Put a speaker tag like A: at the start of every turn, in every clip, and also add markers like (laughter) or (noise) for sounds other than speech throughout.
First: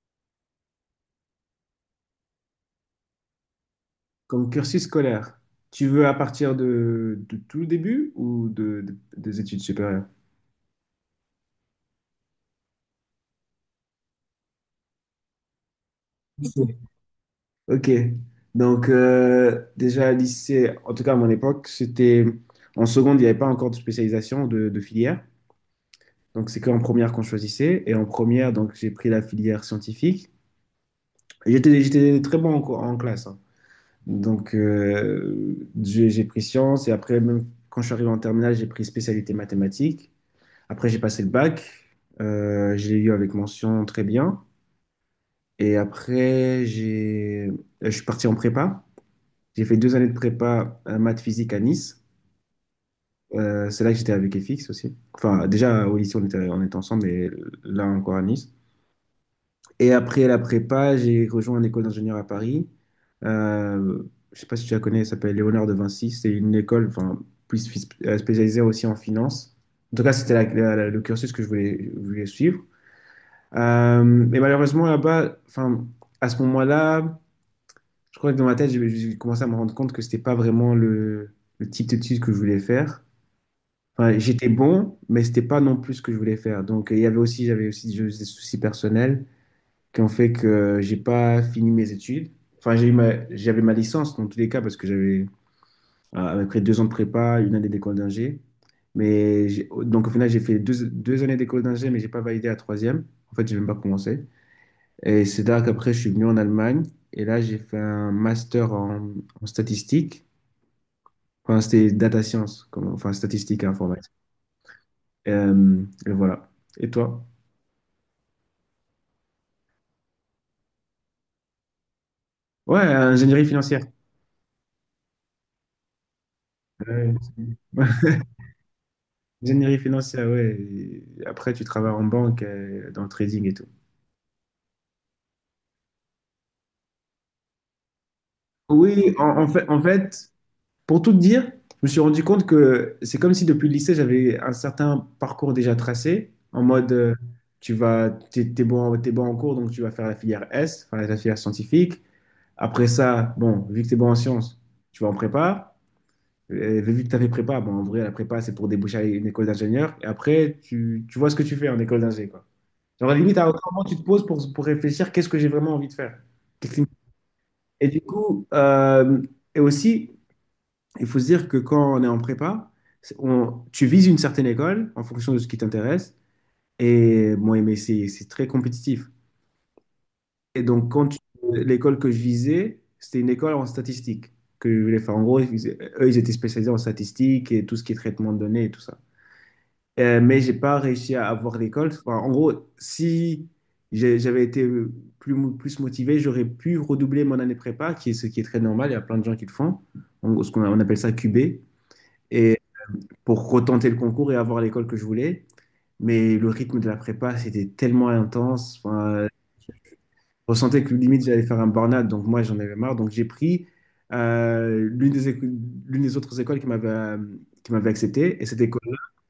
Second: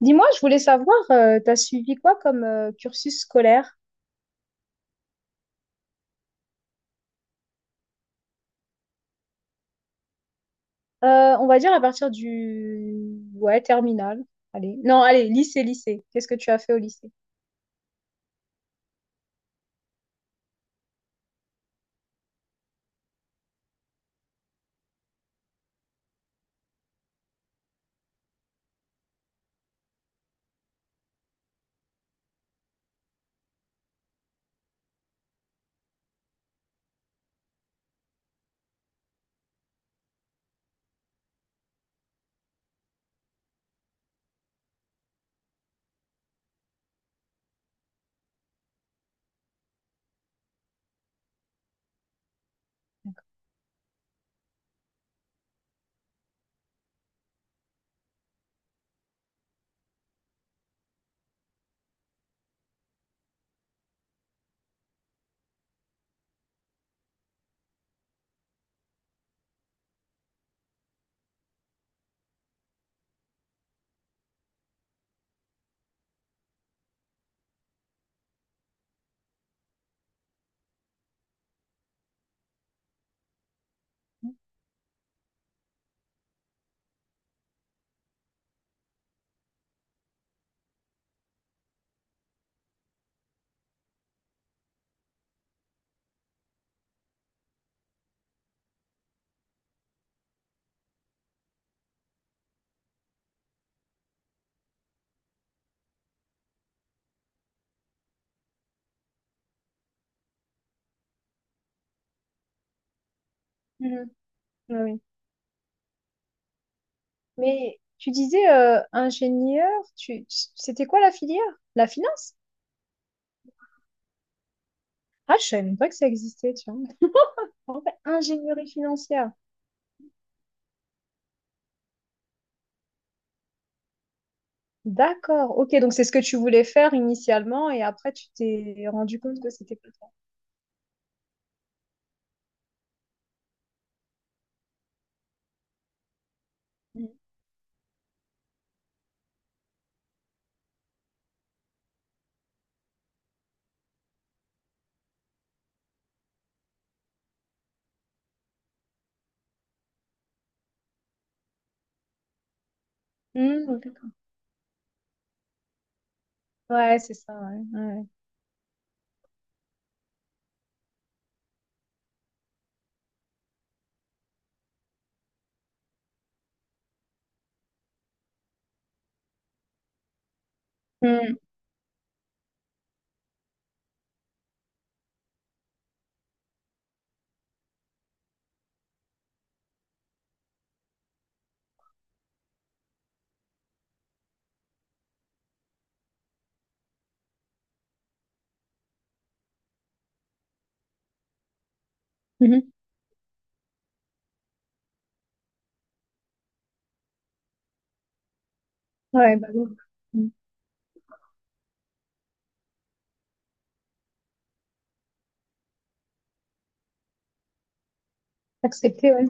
A: Dis-moi, je voulais savoir, t'as suivi quoi comme cursus scolaire?
B: Comme cursus scolaire, tu veux à partir de tout le début ou des études supérieures?
A: On va dire à partir du... Ouais, terminal. Allez. Non, allez, lycée, lycée. Qu'est-ce que tu as fait
B: Lycée.
A: au lycée?
B: Ok. Donc, déjà, lycée, en tout cas à mon époque, c'était en seconde, il n'y avait pas encore de spécialisation de filière. Donc, c'est qu'en première qu'on choisissait. Et en première, donc, j'ai pris la filière scientifique. Et j'étais très bon en classe, hein. Donc, j'ai pris sciences. Et après, même quand je suis arrivé en terminale, j'ai pris spécialité mathématiques. Après, j'ai passé le bac. Je l'ai eu avec mention très bien. Et après, je suis parti en prépa. J'ai fait 2 années de prépa maths physique à Nice. C'est là que j'étais avec FX aussi. Enfin, déjà au lycée, on était ensemble, et là encore à Nice. Et après la prépa, j'ai rejoint une école d'ingénieur à Paris. Euh, je sais pas si tu la connais, elle s'appelle Léonard de Vinci. C'est une école, enfin, plus spécialisée aussi en finance. En tout cas, c'était le cursus que je voulais suivre. Mais malheureusement, là-bas, enfin, à ce moment-là, je crois que dans ma tête, j'ai commencé à me rendre compte que c'était pas vraiment le type d'études que je voulais faire. Enfin, j'étais bon, mais c'était pas non plus ce que je voulais faire. Donc, il y avait aussi, j'avais aussi des soucis personnels qui ont fait que j'ai pas fini mes études. Enfin, j'avais ma licence dans tous les cas parce que j'avais, après 2 ans de prépa, 1 année d'école d'ingé. Mais donc, au final, j'ai fait deux années d'école d'ingé, mais j'ai pas validé la troisième. En fait, j'ai même pas commencé. Et c'est là qu'après, je suis venu en Allemagne. Et là, j'ai fait un master en statistique. Enfin, c'était data science, enfin, statistique et informatique.
A: Mhm. Ouais, ouais.
B: Et voilà. Et toi?
A: Mais tu disais ingénieur, tu... c'était quoi la filière? La finance?
B: Ouais, ingénierie financière.
A: Ah, je savais même pas que ça existait, tu vois.
B: Ouais.
A: En fait,
B: (laughs)
A: ingénierie financière.
B: Ingénierie financière, ouais. Et après, tu travailles en banque, dans le trading et tout.
A: D'accord, ok, donc c'est ce que tu voulais faire initialement et après tu t'es
B: Oui,
A: rendu compte que c'était pas ça.
B: pour tout te dire, je me suis rendu compte que c'est comme si depuis le lycée, j'avais un certain parcours déjà tracé, en mode,
A: Mhm.
B: tu vas, t'es bon en cours, donc tu vas faire la filière S, enfin la filière scientifique. Après ça, bon, vu que t'es bon en sciences, tu vas en prépa. Et vu que t'as fait prépa, bon, en vrai, la prépa, c'est pour déboucher à une école d'ingénieur. Et après, tu vois ce que tu fais en école d'ingé, quoi. Genre, limite, à aucun
A: Mhm,
B: moment, tu te
A: d'accord.
B: poses pour réfléchir, qu'est-ce que j'ai vraiment envie de faire? Qu'est-ce qui me-
A: Ouais, c'est ça, ouais,
B: Et du
A: ouais.
B: coup, et aussi, il faut se dire que quand on est en prépa, tu vises une certaine école en fonction de ce qui t'intéresse. Et bon, mais c'est très compétitif. Et donc,
A: Mhm.
B: l'école que je visais, c'était une école en statistique que je voulais faire. En gros, eux, ils étaient spécialisés en statistique et tout ce qui est traitement de données et tout ça. Mais j'ai pas réussi à avoir l'école. Enfin, en gros, si j'avais été plus motivé, j'aurais pu redoubler mon année prépa, qui est ce qui est très normal. Il y a plein de gens qui le font. En gros, ce qu'on appelle ça QB. Et
A: Mhm.
B: pour retenter le concours et avoir l'école que je voulais. Mais le rythme de la prépa, c'était tellement intense. Enfin,
A: Ouais, bah oui. Mm.
B: je ressentais que limite, j'allais faire un burn-out. Donc, moi, j'en avais marre. Donc, j'ai pris, euh, l'une des, éco- l'une des autres écoles qui m'avait, qui m'avait accepté. Et
A: Accepter, ouais.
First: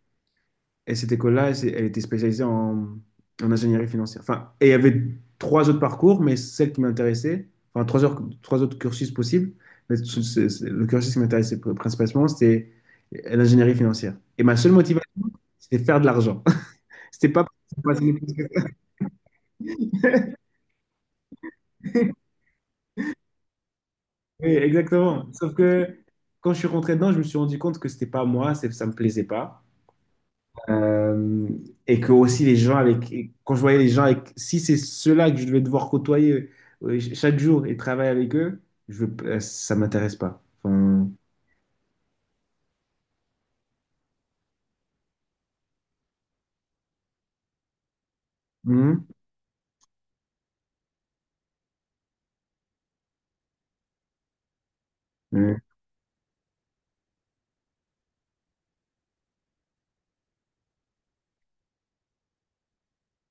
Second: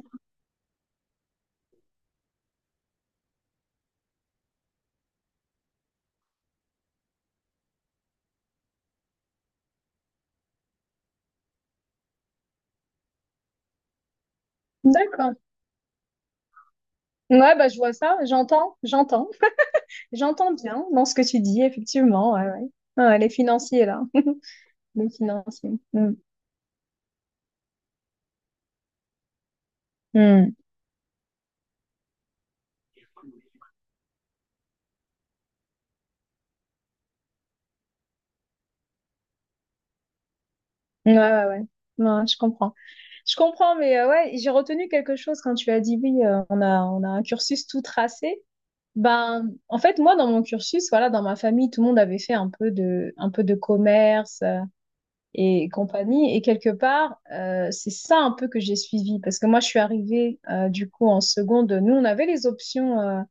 B: elle était spécialisée en ingénierie financière. Enfin, et il y avait trois autres parcours, mais celle qui m'intéressait, enfin, trois autres cursus possibles. Mais le cursus qui m'intéressait principalement, c'était l'ingénierie financière. Et ma seule motivation,
A: D'accord.
B: c'était faire de l'argent. (laughs) C'était pas
A: Ouais, bah je
B: pour
A: vois
B: passer les
A: ça,
B: plus que-
A: j'entends, j'entends. J'entends bien dans ce que tu dis, effectivement. Ouais, ouais. Ouais, les financiers, là. (laughs)
B: Oui,
A: Les
B: exactement. Sauf
A: financiers.
B: que
A: Mm.
B: quand je suis rentré dedans, je me suis rendu compte que c'était pas moi, ça me plaisait pas.
A: Mm.
B: Euh, et que aussi les gens avec, et quand je voyais les gens avec, si c'est ceux-là que je devais devoir côtoyer chaque jour et travailler avec eux, ça m'intéresse pas. Enfin,
A: Ouais, ouais, ouais. Ouais, je comprends. Je comprends, mais ouais, j'ai retenu quelque chose quand tu as dit oui, on a un cursus tout tracé.
B: mhm,
A: Ben, en fait, moi, dans mon cursus, voilà, dans ma famille, tout le monde avait fait un peu de commerce
B: mhm,
A: et compagnie. Et quelque part, c'est ça un peu que j'ai suivi, parce que moi, je suis arrivée du coup en seconde. Nous, on avait les options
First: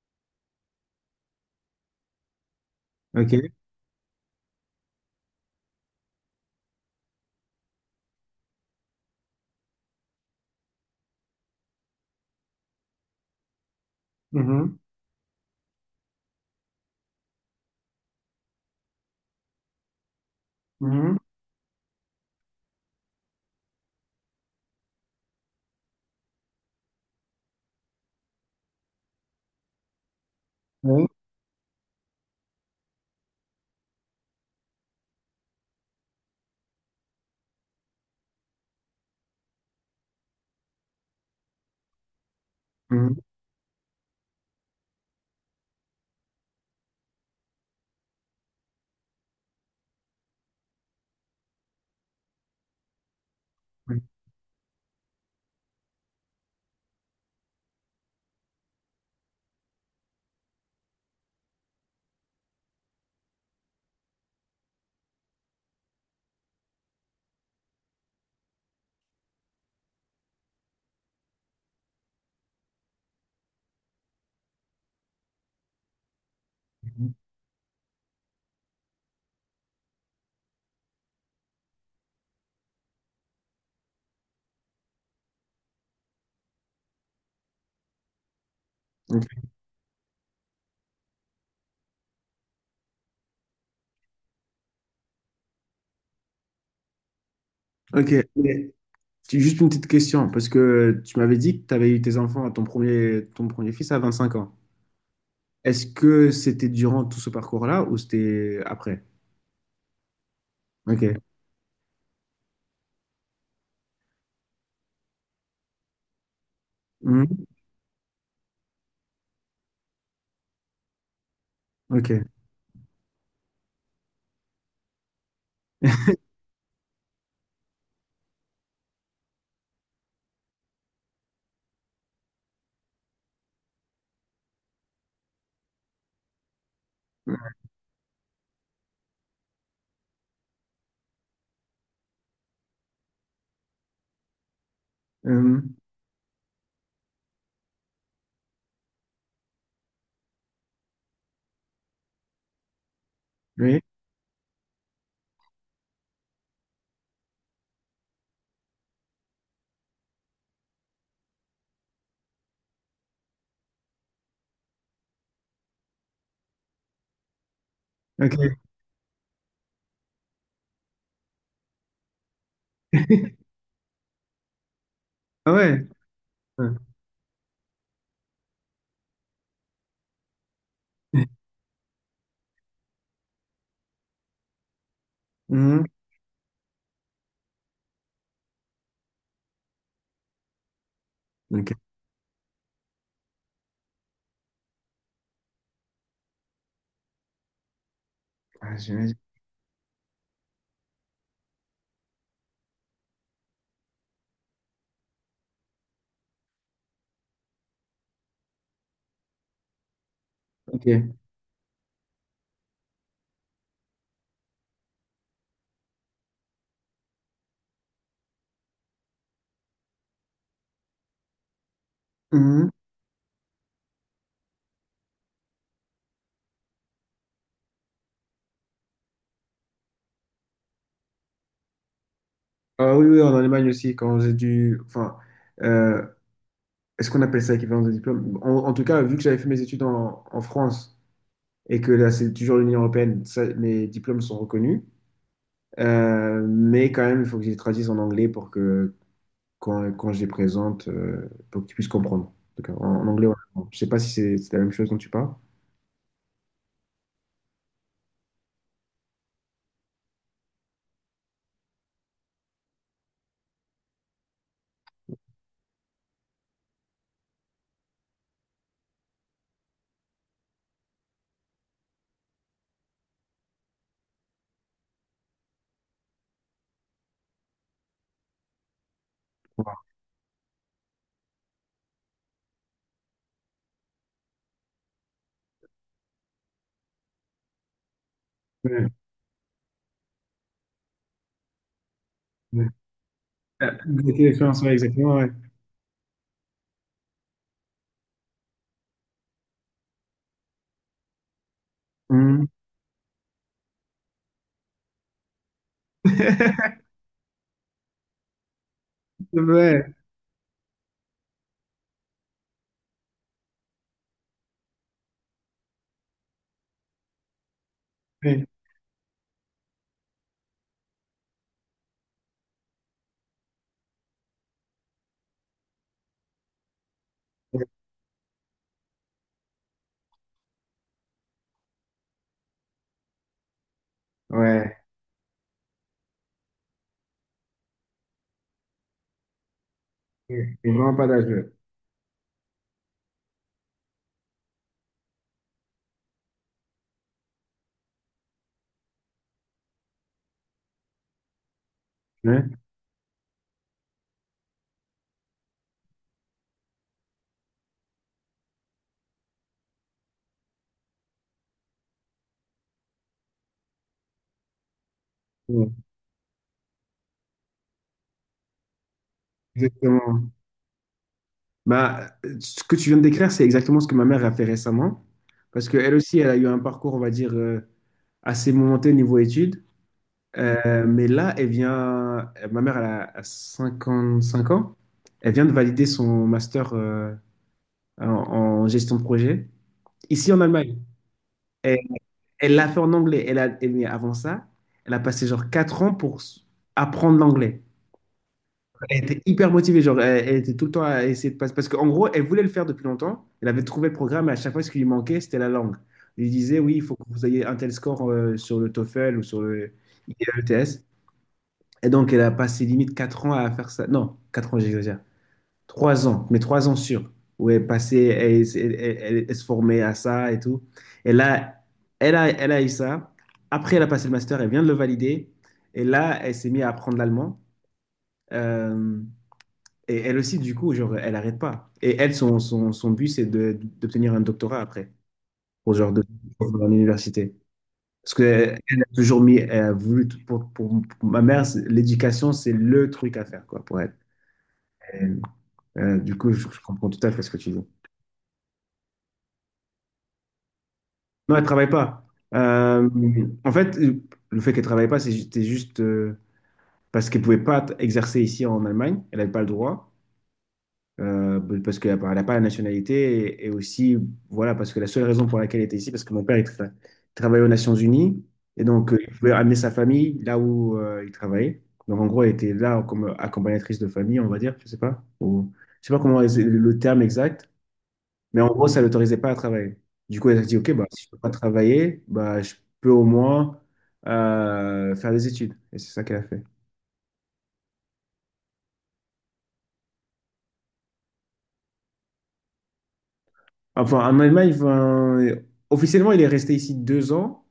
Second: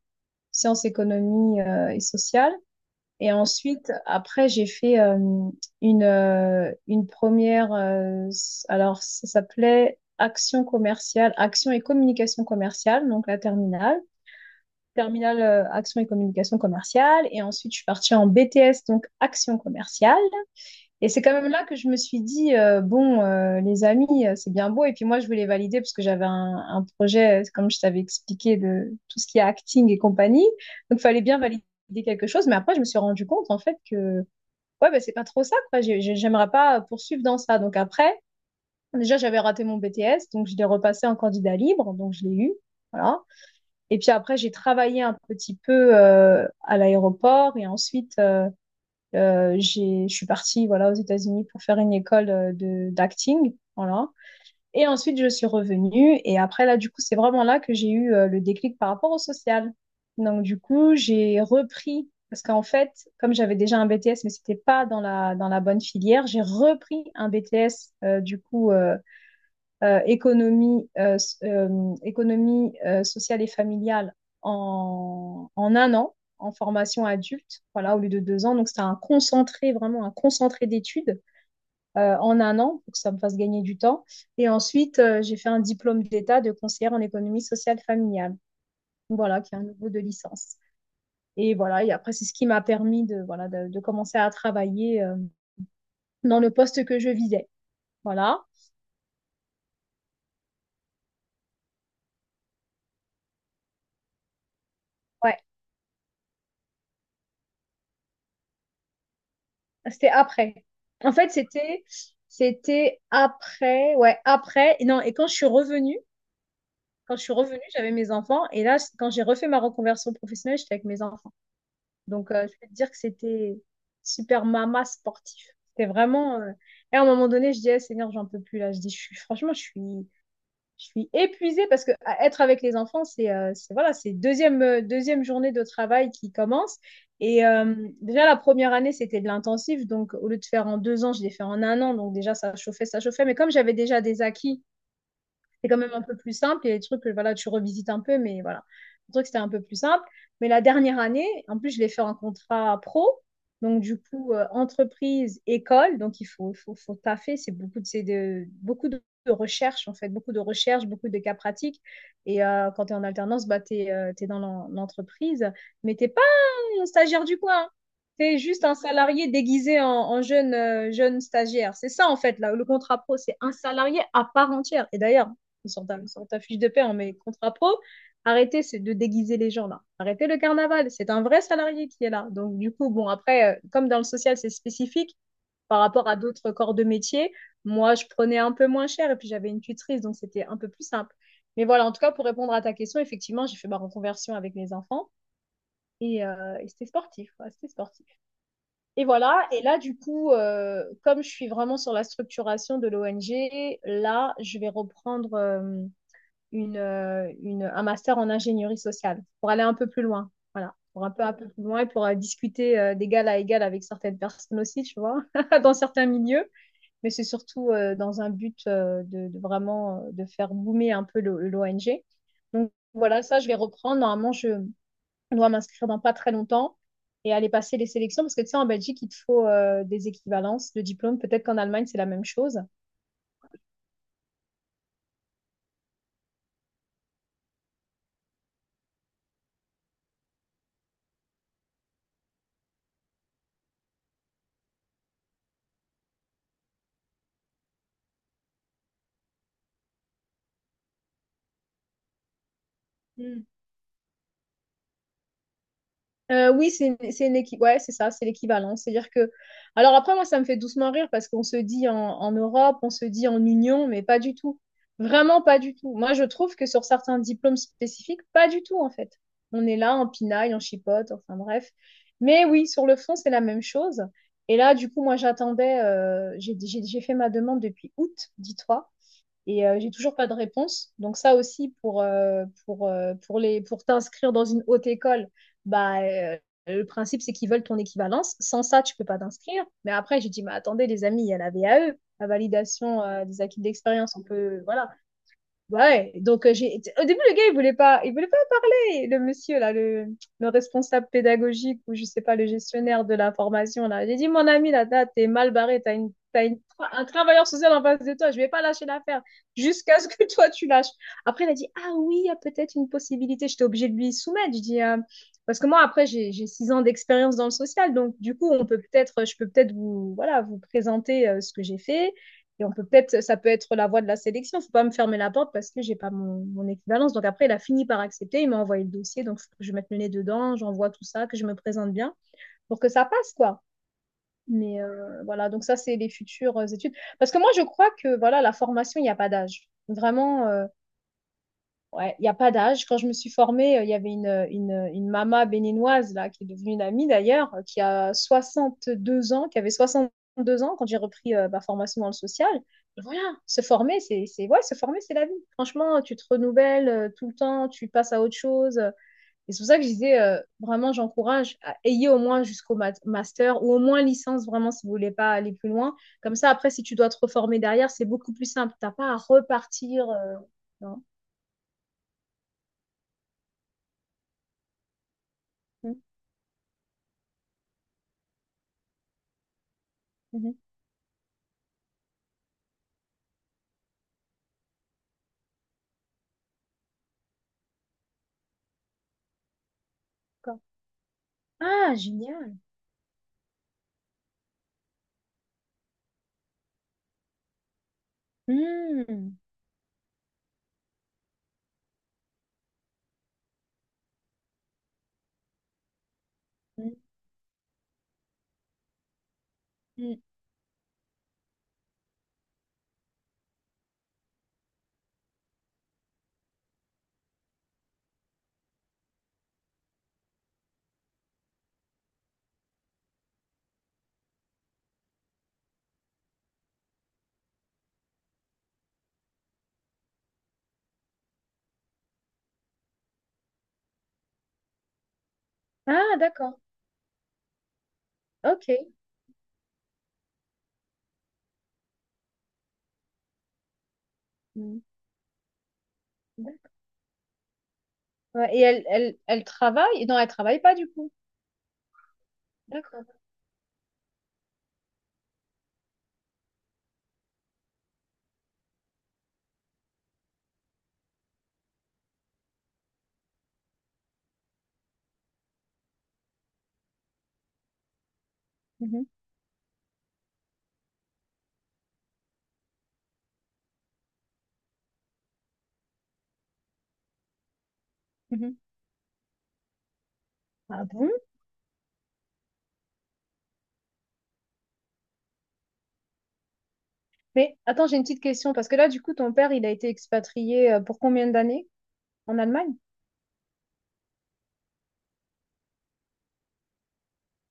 A: sciences, économie et sociales. Et
B: ok.
A: ensuite, après, j'ai fait une première, alors ça s'appelait action commerciale, action et communication commerciale, donc la terminale.
B: Mhm,
A: Terminale action et communication commerciale. Et ensuite, je suis partie en BTS, donc action commerciale. Et
B: mhm,
A: c'est quand même là que je me suis dit, bon, les amis, c'est bien beau. Et puis moi, je voulais valider parce que j'avais un projet, comme je t'avais expliqué, de tout ce qui est acting et compagnie. Donc, il
B: ouais,
A: fallait bien valider quelque chose. Mais après, je me suis rendu compte, en fait, que ouais, bah, c'est pas trop ça, quoi. J'aimerais pas poursuivre dans ça. Donc, après, déjà, j'avais raté mon BTS. Donc, je l'ai repassé en candidat libre. Donc, je l'ai eu.
B: mhm,
A: Voilà. Et puis après, j'ai travaillé un petit peu à l'aéroport et ensuite, je suis partie voilà, aux États-Unis pour faire une école d'acting. Voilà. Et ensuite, je suis revenue. Et après, là, du coup, c'est vraiment là que j'ai eu le déclic par rapport au social. Donc, du coup, j'ai repris, parce qu'en fait, comme j'avais déjà un BTS, mais c'était pas dans la bonne filière, j'ai repris un BTS, du coup, économie, économie sociale et familiale en un an, en formation adulte, voilà, au lieu de deux ans. Donc, c'était un concentré, vraiment un concentré d'études en un an pour que ça me fasse gagner du temps. Et ensuite, j'ai fait un diplôme d'État de conseillère en économie sociale familiale,
B: mhm.
A: voilà, qui est un niveau de licence. Et voilà, et après, c'est ce qui m'a permis de, voilà, de commencer à travailler dans le poste que je visais.
B: Ok. Ok.
A: Voilà.
B: J'ai juste une petite question, parce que tu m'avais dit que tu avais eu tes enfants, ton premier fils à 25 ans.
A: Ouais.
B: Est-ce que c'était durant tout ce parcours-là ou c'était après?
A: C'était après. En
B: Ok.
A: fait, c'était après, ouais, après. Et non, et quand je suis revenue, quand je suis
B: Hmm.
A: revenue, j'avais mes enfants. Et là, quand j'ai refait ma reconversion professionnelle, j'étais avec mes enfants.
B: Ok.
A: Donc, je peux te dire que c'était super mama sportif. C'était
B: (laughs)
A: vraiment. Et à un moment donné, je dis, Eh, Seigneur, j'en peux plus là. Je dis, je suis, franchement, je suis épuisée parce que à être avec les enfants, voilà, c'est deuxième, deuxième journée de travail qui commence. Et déjà, la première année, c'était de l'intensif. Donc, au lieu de faire en deux ans, je l'ai fait en un an. Donc, déjà, ça chauffait, ça chauffait. Mais comme j'avais déjà des acquis, c'est
B: Hmm.
A: quand même un peu plus simple. Il y a des trucs que voilà, tu revisites un peu, mais voilà. Le truc, c'était un peu plus simple. Mais la dernière année, en plus, je l'ai fait en contrat pro.
B: Oui.
A: Donc, du coup, entreprise, école. Donc, il faut taffer. C'est beaucoup de, c'est de, beaucoup de recherche, en fait, beaucoup de recherche, beaucoup de cas pratiques. Et quand tu es en alternance, bah, tu es, dans l'entreprise, mais tu un stagiaire du coin. C'est
B: Ok.
A: juste un salarié déguisé en jeune stagiaire. C'est ça, en fait, là, le contrat pro, c'est
B: (laughs)
A: un salarié à part entière. Et d'ailleurs,
B: Ah
A: sur
B: ouais.
A: ta, sur ta fiche de paie, on met contrat pro. Arrêtez c'est de déguiser les gens, là. Arrêtez le carnaval. C'est un vrai salarié qui est là. Donc, du coup, bon, après, comme dans le social, c'est spécifique par
B: Hmm.
A: rapport à d'autres corps de métier, moi, je prenais un peu moins cher et puis j'avais une tutrice, donc c'était un peu plus simple. Mais
B: Ok.
A: voilà, en tout cas, pour répondre à ta question, effectivement, j'ai fait ma reconversion avec mes enfants. Et c'était sportif, quoi, c'était sportif.
B: Ah,
A: Et
B: j'imagine.
A: voilà, et là, du coup, comme je suis vraiment sur la structuration de l'ONG, là, je vais reprendre un master en ingénierie sociale pour aller un peu plus loin. Voilà, pour un
B: Ok.
A: peu, un peu plus loin et pour discuter d'égal à égal avec certaines personnes aussi, tu vois, (laughs) dans certains milieux. Mais c'est surtout dans un but de vraiment de faire boomer un peu l'ONG.
B: Mhm.
A: Donc voilà, ça, je vais reprendre. Normalement, je dois m'inscrire dans pas très longtemps et aller passer les sélections parce que tu sais, en Belgique, il te faut des équivalences de diplômes. Peut-être qu'en Allemagne, c'est la même chose.
B: Ah oui, oui, en Allemagne aussi, quand j'ai dû. Enfin, euh, est-ce qu'on appelle ça équivalence de diplôme? En tout cas, vu que j'avais fait mes études en France et que là, c'est toujours l'Union européenne, ça, mes diplômes sont reconnus. Mais quand même, il faut que je les traduise en anglais pour que quand je les présente, pour que tu puisses comprendre. Donc, en anglais,
A: Hmm.
B: ou je sais pas si c'est la même chose dont tu parles.
A: Oui, c'est une équipe. Ouais, c'est ça, c'est l'équivalent. C'est-à-dire que. Alors après, moi, ça me fait doucement rire parce qu'on se dit en Europe, on se dit en Union, mais pas du tout. Vraiment pas du tout. Moi, je trouve que sur certains diplômes spécifiques, pas du tout, en fait. On est là en pinaille, en chipote, enfin bref. Mais oui, sur le fond, c'est la même chose. Et là, du coup, moi, j'attendais. J'ai fait ma demande depuis août, dis-toi. Et j'ai toujours pas de réponse. Donc ça aussi, pour t'inscrire dans une haute école, bah, le principe, c'est qu'ils veulent ton équivalence. Sans ça,
B: Ouais,
A: tu peux pas t'inscrire. Mais après, j'ai dit, mais attendez, les amis, il y a la VAE, la
B: ouais.
A: validation des acquis
B: Euh,
A: d'expérience. On
B: Goûter
A: peut,
B: l'expérience, ouais,
A: voilà.
B: exactement, ouais.
A: Ouais. Donc, au début, le gars, il voulait pas. Ouais, le monsieur, là, le responsable pédagogique ou je sais pas,
B: Mhm.
A: le gestionnaire de la formation, là, j'ai dit, mon ami, là, là, t'es mal barré,
B: (laughs)
A: un travailleur social en face de toi, je vais pas lâcher l'affaire
B: Ouais,
A: jusqu'à ce que (laughs) toi, tu lâches. Après, il a dit, ah oui, il y a peut-être une possibilité. J'étais obligée de lui soumettre. Je dis, parce que moi, après, j'ai six ans d'expérience dans le social, donc du
B: ouais,
A: coup, je peux peut-être vous, voilà, vous présenter ce que j'ai fait et ça peut être la voie de la sélection. Il ne faut pas me fermer la porte parce que j'ai pas mon équivalence. Donc après, il a
B: ouais,
A: fini par accepter. Il m'a envoyé le dossier. Donc il faut que je mette le nez dedans, j'envoie tout ça, que je me présente bien pour que ça passe, quoi.
B: ouais,
A: Mais voilà, donc ça, c'est les futures études. Parce que moi, je crois que voilà, la formation, il n'y a pas d'âge. Vraiment,
B: c'est vraiment pas d'âge.
A: ouais, il n'y a pas d'âge. Quand je me suis formée, il y avait une maman béninoise là, qui est devenue une amie d'ailleurs, qui a 62 ans, qui avait 62 ans quand j'ai repris ma formation dans le social.
B: Ouais.
A: Voilà, se former, ouais, se former, c'est la vie. Franchement, tu te renouvelles tout le temps, tu passes à autre chose. Et c'est pour ça que je disais, vraiment, j'encourage, ayez au moins jusqu'au master ou au moins licence, vraiment, si vous voulez pas aller
B: Ouais,
A: plus loin. Comme ça, après, si tu dois te reformer derrière, c'est beaucoup plus simple. T'as pas à repartir.
B: exactement.
A: Non.
B: Bah, ce que tu viens de décrire, c'est exactement ce que ma mère a fait récemment. Parce qu'elle
A: Mhm.
B: aussi, elle a eu un parcours, on va dire, assez momenté niveau études.
A: Mhm.
B: Mais là, ma mère, elle a 5 ans. Elle vient de valider son master, en, en gestion de projet ici en
A: D'accord.
B: Allemagne. Elle,
A: Ah,
B: elle
A: génial.
B: l'a fait en anglais. Mais avant ça, elle a passé genre 4 ans pour apprendre l'anglais. Elle était
A: Hmm.
B: hyper motivée. Genre, elle était tout le temps à essayer de passer. Parce qu'en gros, elle voulait le faire depuis longtemps. Elle avait trouvé le programme et à chaque fois, ce qui lui manquait, c'était la langue. Il disait, oui, il
A: Hmm,
B: faut que vous ayez un tel score, sur le TOEFL ou sur le
A: hmm.
B: IELTS. Et donc, elle a passé limite 4 ans à faire ça. Non, 4 ans, j'exagère. 3 ans, mais 3 ans sûrs, où elle passait, elle se formait à ça et tout. Et là, elle a eu ça. Après, elle a passé le master, elle vient de le valider. Et là, elle s'est mise à apprendre l'allemand. Euh, et elle aussi, du coup, genre, elle n'arrête pas. Et elle, son but, c'est d'obtenir un doctorat après, pour genre de,
A: Ah, d'accord.
B: dans l'université. Parce qu'elle
A: Ok.
B: a toujours mis, elle a voulu, pour ma mère, l'éducation, c'est le truc à faire, quoi, pour elle.
A: Hmm.
B: Euh, du coup, je
A: D'ac-
B: comprends tout à fait ce que tu dis.
A: ouais, et elle travaille? Non, elle travaille pas du coup.
B: Non, elle travaille pas. Euh,
A: D'accord.
B: en fait, le fait qu'elle travaille pas, c'était juste, parce qu'elle pouvait pas exercer ici en Allemagne. Elle n'avait pas le droit, parce qu'elle n'a a pas la nationalité, et aussi, voilà, parce que la seule raison pour laquelle elle était ici, parce que mon père il travaillait aux Nations Unies, et donc,
A: Mhm,
B: il pouvait amener sa famille là où, il travaillait. Donc en gros, elle était là comme accompagnatrice de famille, on va dire, je sais pas, ou je sais pas comment le terme exact. Mais en
A: mhm.
B: gros, ça ne l'autorisait pas à travailler. Du coup, elle a dit, OK, bah,
A: Ah
B: si je ne
A: bon?
B: peux pas travailler, bah, je peux au moins, faire des études. Et c'est ça qu'elle a fait.
A: Mais attends, j'ai une petite question parce que là, du coup, ton père, il a été expatrié pour combien d'années en Allemagne?
B: Enfin, en Allemagne, enfin, officiellement, il est resté ici 2 ans,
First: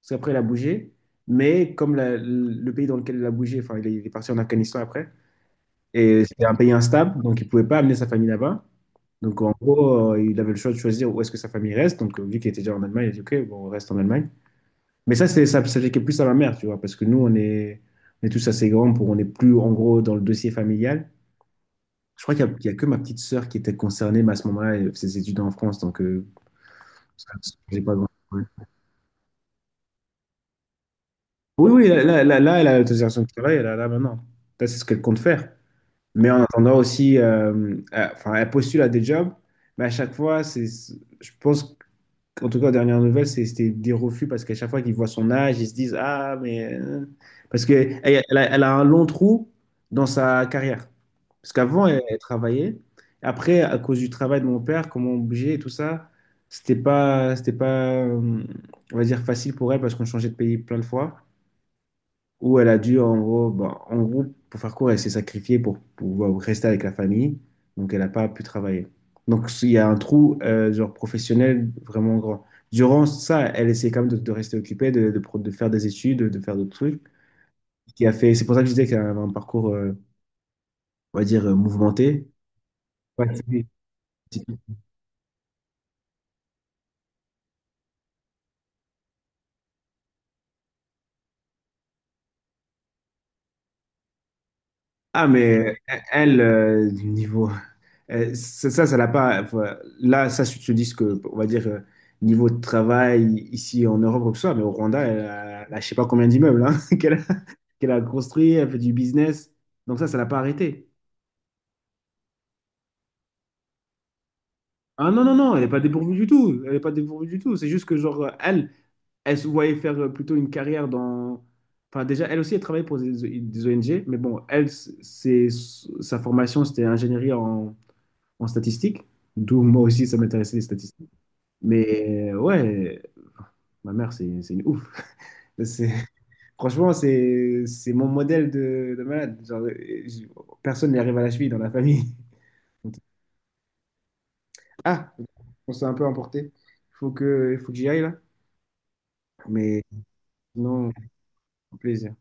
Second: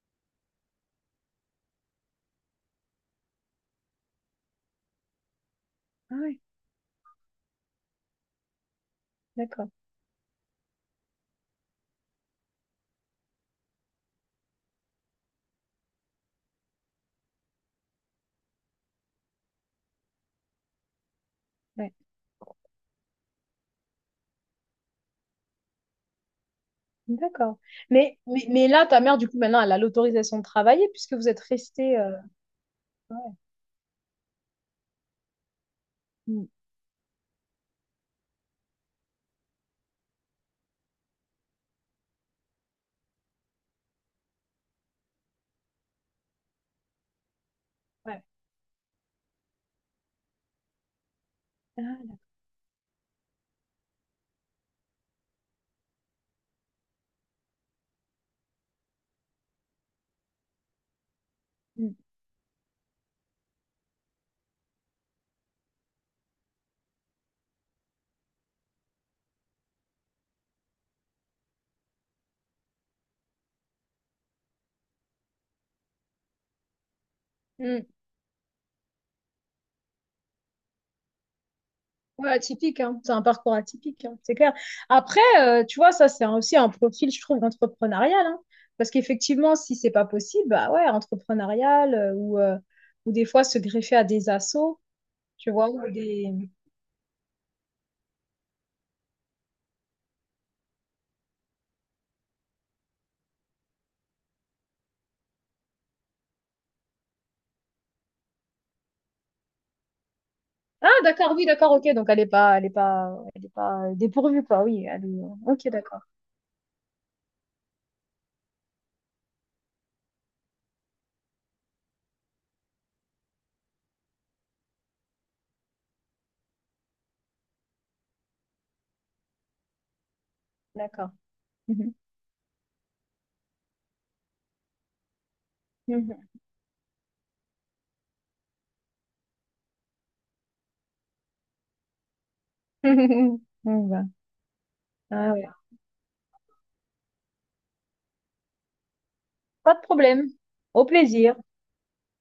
B: parce qu'après, il a bougé. Mais comme le pays dans lequel il a bougé, enfin, il est parti en Afghanistan après,
A: Ah
B: et
A: ouais,
B: c'était un pays instable, donc il ne pouvait pas amener sa famille là-bas. Donc, en
A: d'accord.
B: gros, il avait le choix de choisir où est-ce que sa famille reste. Donc, vu qu'il était déjà en Allemagne, il a dit, OK, bon, on reste en Allemagne. Mais ça, ça, ça fait que plus à ma mère, tu vois, parce que nous, on est tous assez grands pour, on n'est plus, en gros, dans le dossier familial.
A: Ouais.
B: Je crois qu'il y a que ma petite sœur qui était concernée, mais à ce moment-là, elle faisait ses études en France, donc, ça,
A: D'accord.
B: j'ai pas grand-
A: Mais,
B: Ouais.
A: mais, mais là, ta mère, du coup, maintenant, elle a l'autorisation de travailler puisque vous êtes
B: Oui, oui,
A: resté.
B: là, là, là, là, elle a l'autorisation de
A: Ouais.
B: travail, elle a là maintenant. Là, c'est ce qu'elle compte faire. Mais en
A: Hmm.
B: attendant aussi, enfin, elle postule à des jobs, mais à chaque fois, c'est, je pense. En tout cas, aux dernières nouvelles, c'était des refus parce qu'à chaque fois qu'ils voient son âge, ils se disent, Ah, mais, parce qu'elle elle
A: Ouais.
B: elle a, elle a un long trou dans sa carrière. Parce
A: Ah,
B: qu'avant, elle,
A: là.
B: elle travaillait. Après, à cause du travail de mon père, comment on bougeait et tout ça, c'était pas, on va dire, facile pour elle parce qu'on changeait de pays plein de fois où elle a dû, en gros, bah, en gros, pour faire court, elle s'est sacrifiée pour pouvoir rester avec la famille, donc elle n'a pas pu travailler. Donc il y a un trou, genre professionnel vraiment grand. Durant ça, elle essaie quand même de rester occupée, de faire des études, de faire d'autres trucs.
A: Hmm.
B: Ce qui a fait, c'est pour ça que je disais qu'elle avait un parcours, on va dire, mouvementé.
A: Ouais, atypique, hein. C'est un
B: Ouais,
A: parcours atypique, hein, c'est
B: c'est-
A: clair. Après, tu vois, ça, c'est aussi un profil, je trouve, entrepreneurial, hein. Parce qu'effectivement, si c'est pas possible, bah ouais, entrepreneurial ou des fois se greffer à des assos,
B: Ah,
A: tu vois,
B: mais
A: ou
B: elle,
A: des...
B: niveau, ça, ça l'a pas. Enfin, là, ça, se disent que, on va dire, niveau de travail ici en Europe, ou que ce soit, mais au Rwanda, elle a je sais pas combien d'immeubles, hein, (laughs) qu'elle a construit, elle fait du business. Donc, ça l'a pas
A: Ah,
B: arrêté.
A: d'accord, oui, d'accord, ok. Donc, elle est pas, elle est pas, elle est pas dépourvue, quoi, oui.
B: Ah non, non, non, elle n'est
A: Ok,
B: pas
A: d'accord,
B: dépourvue du tout. Elle n'est pas dépourvue du tout. C'est juste que, genre, elle se voyait faire, plutôt une carrière dans. Enfin, déjà, elle aussi, elle travaille pour des ONG, mais bon, sa formation, c'était ingénierie en statistique, d'où moi aussi, ça m'intéressait les statistiques.
A: d'accord. Mhm,
B: Mais ouais, ma mère, c'est une ouf. C'est-
A: mhm.
B: (laughs) Franchement, c'est mon modèle de malade. Genre, je- personne n'y arrive à la cheville dans la famille. (laughs)
A: (laughs) Bon, bah,
B: Ah,
A: ah ouais.
B: on s'est un peu emporté. Il faut que j'y aille là.
A: Pas de
B: Mais
A: problème. Au
B: sinon,
A: plaisir.
B: plaisir.